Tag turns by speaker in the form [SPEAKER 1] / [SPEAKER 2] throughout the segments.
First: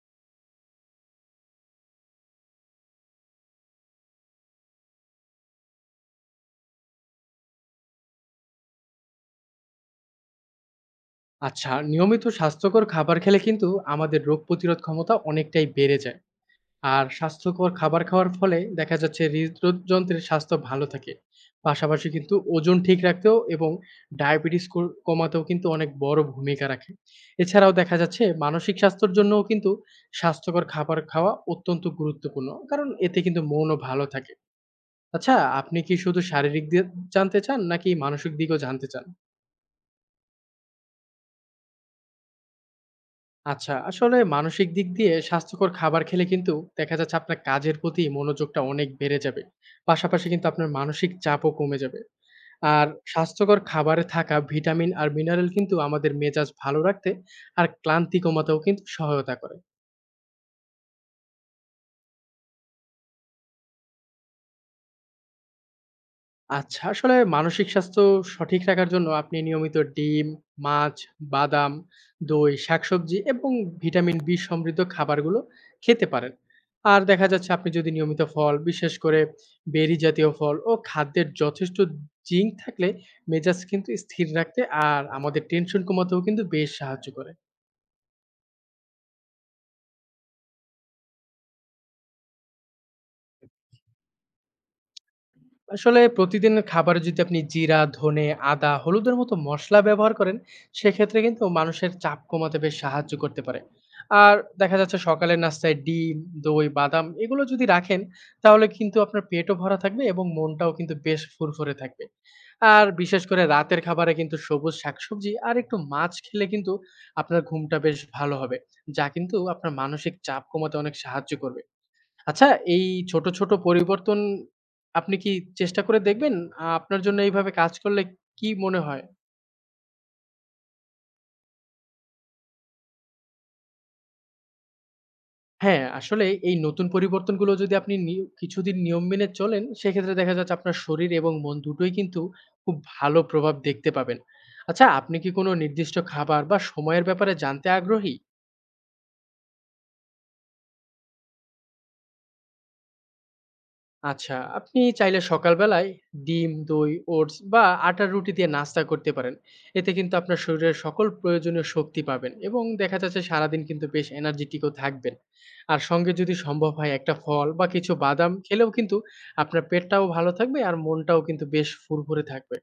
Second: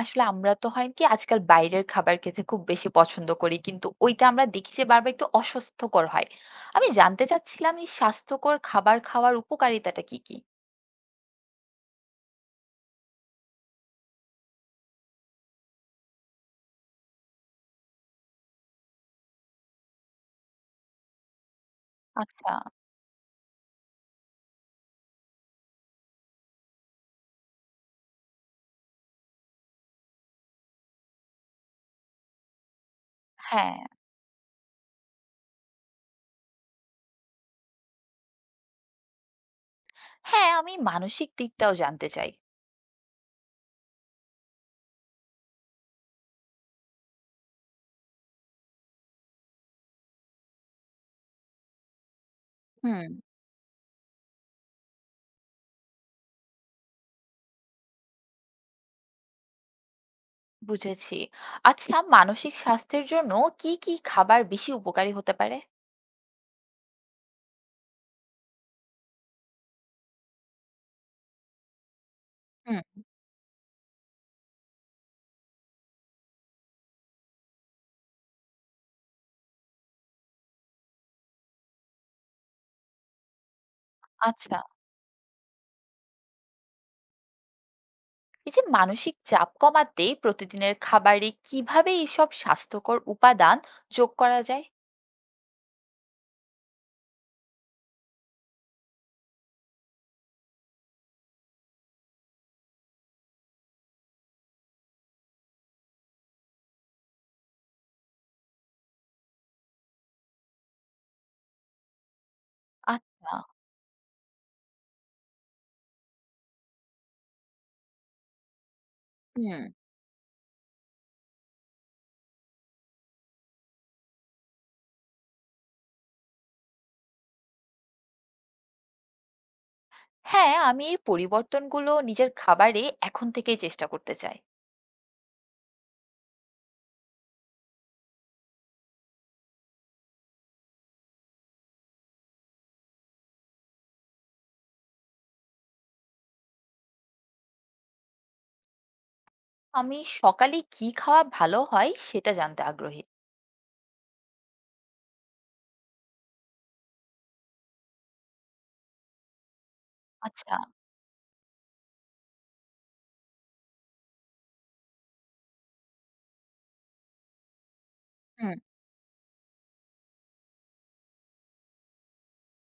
[SPEAKER 1] আসলে আমরা তো হয় কি আজকাল বাইরের খাবার খেতে খুব বেশি পছন্দ করি কিন্তু ওইটা আমরা দেখি যে বারবার একটু অস্বাস্থ্যকর হয়। আমি জানতে চাচ্ছিলাম এই স্বাস্থ্যকর খাবার খাওয়ার উপকারিতাটা কি, কি?
[SPEAKER 2] আচ্ছা, নিয়মিত স্বাস্থ্যকর খাবার খেলে কিন্তু আমাদের রোগ প্রতিরোধ ক্ষমতা অনেকটাই বেড়ে যায়। আর স্বাস্থ্যকর খাবার খাওয়ার ফলে দেখা যাচ্ছে হৃদযন্ত্রের স্বাস্থ্য ভালো থাকে, পাশাপাশি কিন্তু
[SPEAKER 1] আচ্ছা,
[SPEAKER 2] ওজন ঠিক রাখতেও এবং ডায়াবেটিস কমাতেও কিন্তু অনেক বড় ভূমিকা রাখে। এছাড়াও দেখা যাচ্ছে মানসিক স্বাস্থ্যের জন্যও কিন্তু স্বাস্থ্যকর খাবার খাওয়া অত্যন্ত গুরুত্বপূর্ণ, কারণ এতে কিন্তু মনও
[SPEAKER 1] হ্যাঁ।
[SPEAKER 2] ভালো থাকে। আচ্ছা, আপনি কি শুধু শারীরিক দিক জানতে চান নাকি মানসিক দিকও জানতে চান?
[SPEAKER 1] হ্যাঁ, আমি মানসিক দিকটাও জানতে চাই।
[SPEAKER 2] আচ্ছা, আসলে মানসিক দিক দিয়ে স্বাস্থ্যকর খাবার খেলে কিন্তু দেখা যাচ্ছে আপনার কাজের প্রতি মনোযোগটা অনেক বেড়ে যাবে। পাশাপাশি কিন্তু আপনার মানসিক চাপও কমে যাবে। আর
[SPEAKER 1] হুম,
[SPEAKER 2] স্বাস্থ্যকর খাবারে থাকা ভিটামিন আর মিনারেল কিন্তু আমাদের মেজাজ ভালো রাখতে আর ক্লান্তি কমাতেও কিন্তু সহায়তা করে।
[SPEAKER 1] বুঝেছি। আচ্ছা মানসিক স্বাস্থ্যের জন্য কি, কি খাবার বেশি উপকারী হতে পারে?
[SPEAKER 2] আচ্ছা, আসলে মানসিক স্বাস্থ্য সঠিক রাখার জন্য আপনি নিয়মিত ডিম, মাছ, বাদাম, দই,
[SPEAKER 1] হুম,
[SPEAKER 2] শাকসবজি এবং ভিটামিন B সমৃদ্ধ খাবারগুলো খেতে পারেন। আর দেখা যাচ্ছে আপনি যদি নিয়মিত ফল, বিশেষ করে বেরি জাতীয় ফল ও খাদ্যের যথেষ্ট জিঙ্ক থাকলে মেজাজ কিন্তু স্থির
[SPEAKER 1] আচ্ছা।
[SPEAKER 2] রাখতে আর আমাদের টেনশন কমাতেও কিন্তু বেশ সাহায্য করে।
[SPEAKER 1] এই যে মানসিক চাপ কমাতে প্রতিদিনের খাবারে কিভাবে এইসব স্বাস্থ্যকর উপাদান যোগ করা যায়?
[SPEAKER 2] আসলে প্রতিদিনের খাবারে যদি আপনি জিরা, ধনে, আদা, হলুদের মতো মসলা ব্যবহার করেন, সেক্ষেত্রে কিন্তু মানুষের চাপ কমাতে বেশ সাহায্য করতে পারে। আর দেখা যাচ্ছে সকালের নাস্তায় ডিম, দই, বাদাম এগুলো যদি রাখেন, তাহলে কিন্তু আপনার পেটও ভরা থাকবে এবং মনটাও কিন্তু বেশ ফুরফুরে থাকবে। আর বিশেষ
[SPEAKER 1] আচ্ছা,
[SPEAKER 2] করে রাতের খাবারে কিন্তু সবুজ শাকসবজি আর একটু মাছ খেলে কিন্তু আপনার ঘুমটা বেশ ভালো হবে, যা কিন্তু
[SPEAKER 1] হুম।
[SPEAKER 2] আপনার মানসিক চাপ কমাতে অনেক সাহায্য করবে। আচ্ছা, এই ছোট, ছোট পরিবর্তন আপনি কি চেষ্টা করে দেখবেন? আপনার জন্য এইভাবে কাজ করলে কি মনে হয়?
[SPEAKER 1] হ্যাঁ, আমি এই পরিবর্তনগুলো নিজের খাবারে এখন থেকেই চেষ্টা করতে চাই।
[SPEAKER 2] হ্যাঁ, আসলে এই নতুন পরিবর্তনগুলো যদি আপনি কিছুদিন নিয়ম মেনে চলেন, সেক্ষেত্রে দেখা যাচ্ছে আপনার শরীর এবং মন দুটোই কিন্তু খুব ভালো প্রভাব দেখতে পাবেন। আচ্ছা, আপনি কি কোনো নির্দিষ্ট খাবার বা সময়ের ব্যাপারে জানতে আগ্রহী?
[SPEAKER 1] আমি সকালে কি খাওয়া ভালো হয় সেটা জানতে আগ্রহী।
[SPEAKER 2] আচ্ছা, আপনি চাইলে সকালবেলায় ডিম, দই, ওটস বা আটার রুটি দিয়ে নাস্তা করতে পারেন। এতে কিন্তু আপনার
[SPEAKER 1] আচ্ছা,
[SPEAKER 2] শরীরের সকল প্রয়োজনীয় শক্তি পাবেন এবং দেখা যাচ্ছে সারাদিন কিন্তু বেশ এনার্জেটিকও থাকবেন। আর সঙ্গে যদি সম্ভব হয় একটা ফল বা কিছু বাদাম
[SPEAKER 1] হুম।
[SPEAKER 2] খেলেও কিন্তু আপনার পেটটাও ভালো থাকবে আর মনটাও কিন্তু বেশ ফুরফুরে থাকবে।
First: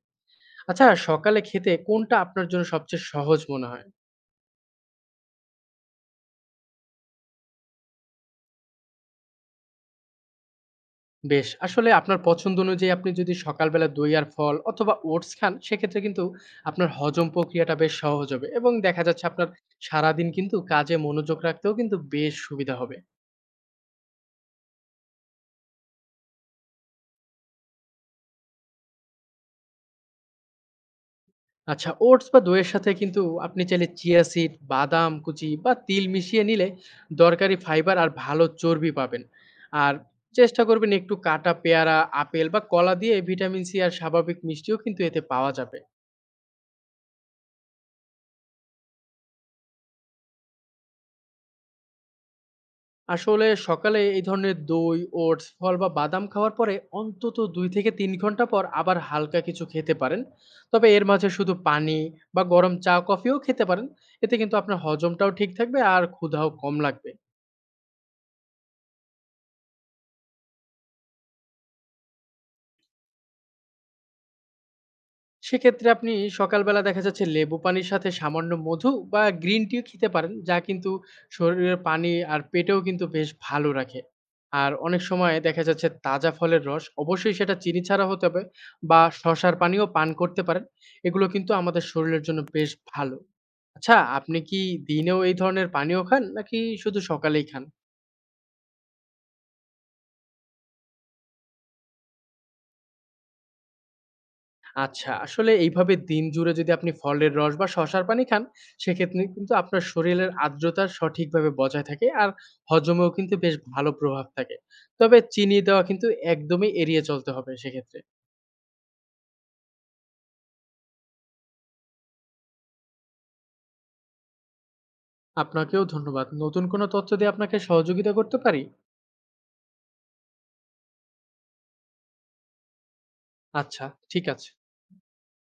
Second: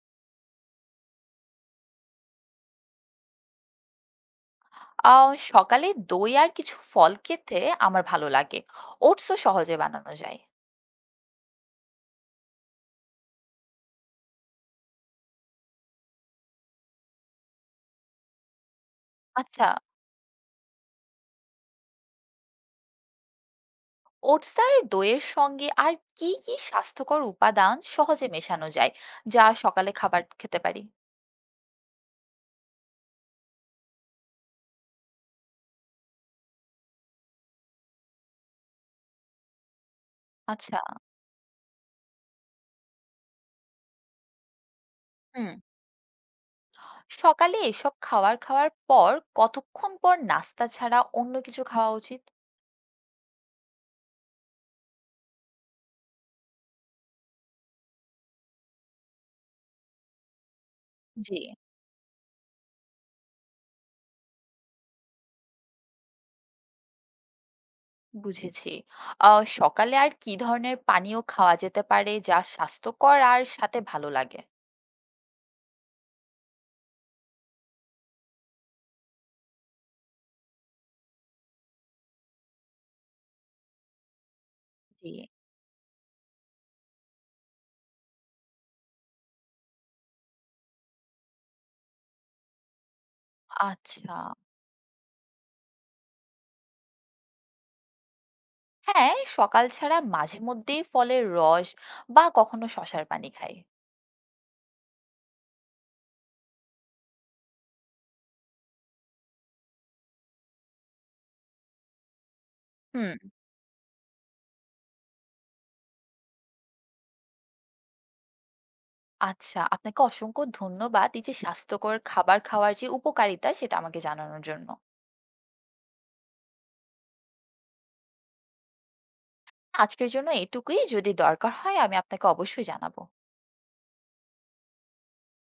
[SPEAKER 2] আচ্ছা, সকালে খেতে কোনটা আপনার জন্য সবচেয়ে সহজ মনে হয়?
[SPEAKER 1] আ সকালে দই আর কিছু ফল খেতে আমার ভালো লাগে। ওটসও সহজে বানানো যায়।
[SPEAKER 2] বেশ! আসলে আপনার পছন্দ অনুযায়ী আপনি যদি সকালবেলা দই আর ফল অথবা ওটস খান, সেক্ষেত্রে কিন্তু আপনার হজম প্রক্রিয়াটা বেশ সহজ হবে এবং দেখা যাচ্ছে আপনার
[SPEAKER 1] আচ্ছা,
[SPEAKER 2] সারাদিন কিন্তু কাজে মনোযোগ রাখতেও কিন্তু বেশ সুবিধা হবে।
[SPEAKER 1] ওটস আর দইয়ের সঙ্গে আর কি, কি স্বাস্থ্যকর উপাদান সহজে মেশানো যায়, যা সকালে খাবার খেতে পারি?
[SPEAKER 2] আচ্ছা, ওটস বা দইয়ের সাথে কিন্তু আপনি চাইলে চিয়া সিড, বাদাম কুচি বা তিল মিশিয়ে নিলে দরকারি ফাইবার আর ভালো চর্বি পাবেন। আর চেষ্টা
[SPEAKER 1] আচ্ছা,
[SPEAKER 2] করবেন একটু কাটা পেয়ারা, আপেল বা কলা দিয়ে ভিটামিন সি আর স্বাভাবিক মিষ্টিও কিন্তু এতে
[SPEAKER 1] হুম।
[SPEAKER 2] পাওয়া যাবে।
[SPEAKER 1] সকালে এসব খাবার খাওয়ার পর কতক্ষণ পর নাস্তা ছাড়া অন্য কিছু খাওয়া উচিত?
[SPEAKER 2] আসলে সকালে এই ধরনের দই, ওটস, ফল বা বাদাম খাওয়ার পরে অন্তত ২ থেকে ৩ ঘন্টা পর আবার হালকা কিছু খেতে পারেন। তবে এর মাঝে
[SPEAKER 1] জি।
[SPEAKER 2] শুধু পানি বা গরম চা, কফিও খেতে পারেন। এতে কিন্তু আপনার হজমটাও ঠিক থাকবে আর ক্ষুধাও কম লাগবে।
[SPEAKER 1] বুঝেছি। আ সকালে আর কি ধরনের পানীয় খাওয়া যেতে পারে যা স্বাস্থ্যকর আর সাথে ভালো লাগে?
[SPEAKER 2] সেক্ষেত্রে আপনি সকালবেলা দেখা যাচ্ছে লেবু পানির সাথে সামান্য মধু বা গ্রিন টিও খেতে পারেন, যা কিন্তু শরীরের পানি আর পেটেও কিন্তু বেশ ভালো রাখে। আর অনেক
[SPEAKER 1] জি।
[SPEAKER 2] সময় দেখা যাচ্ছে তাজা ফলের রস, অবশ্যই সেটা চিনি ছাড়া হতে হবে, বা শসার পানিও পান করতে পারেন। এগুলো কিন্তু আমাদের শরীরের জন্য বেশ ভালো। আচ্ছা,
[SPEAKER 1] আচ্ছা।
[SPEAKER 2] আপনি কি দিনেও এই ধরনের পানীয় খান নাকি শুধু সকালেই খান?
[SPEAKER 1] হ্যাঁ, সকাল ছাড়া মাঝে মধ্যেই ফলের রস বা কখনো শসার পানি খাই।
[SPEAKER 2] আচ্ছা, আসলে এইভাবে দিন জুড়ে যদি আপনি ফলের রস বা শসার পানি খান, সেক্ষেত্রে কিন্তু আপনার শরীরের আর্দ্রতা সঠিকভাবে বজায় থাকে আর হজমেও
[SPEAKER 1] হুম।
[SPEAKER 2] কিন্তু বেশ ভালো প্রভাব থাকে। তবে চিনি দেওয়া কিন্তু একদমই এড়িয়ে চলতে হবে সেক্ষেত্রে।
[SPEAKER 1] আচ্ছা, আপনাকে অসংখ্য ধন্যবাদ এই যে স্বাস্থ্যকর খাবার খাওয়ার যে উপকারিতা সেটা আমাকে জানানোর জন্য।
[SPEAKER 2] আপনাকেও ধন্যবাদ। নতুন কোনো তথ্য দিয়ে আপনাকে সহযোগিতা করতে পারি?
[SPEAKER 1] আজকের জন্য এটুকুই। যদি দরকার হয় আমি আপনাকে অবশ্যই জানাবো।
[SPEAKER 2] আচ্ছা, ঠিক আছে।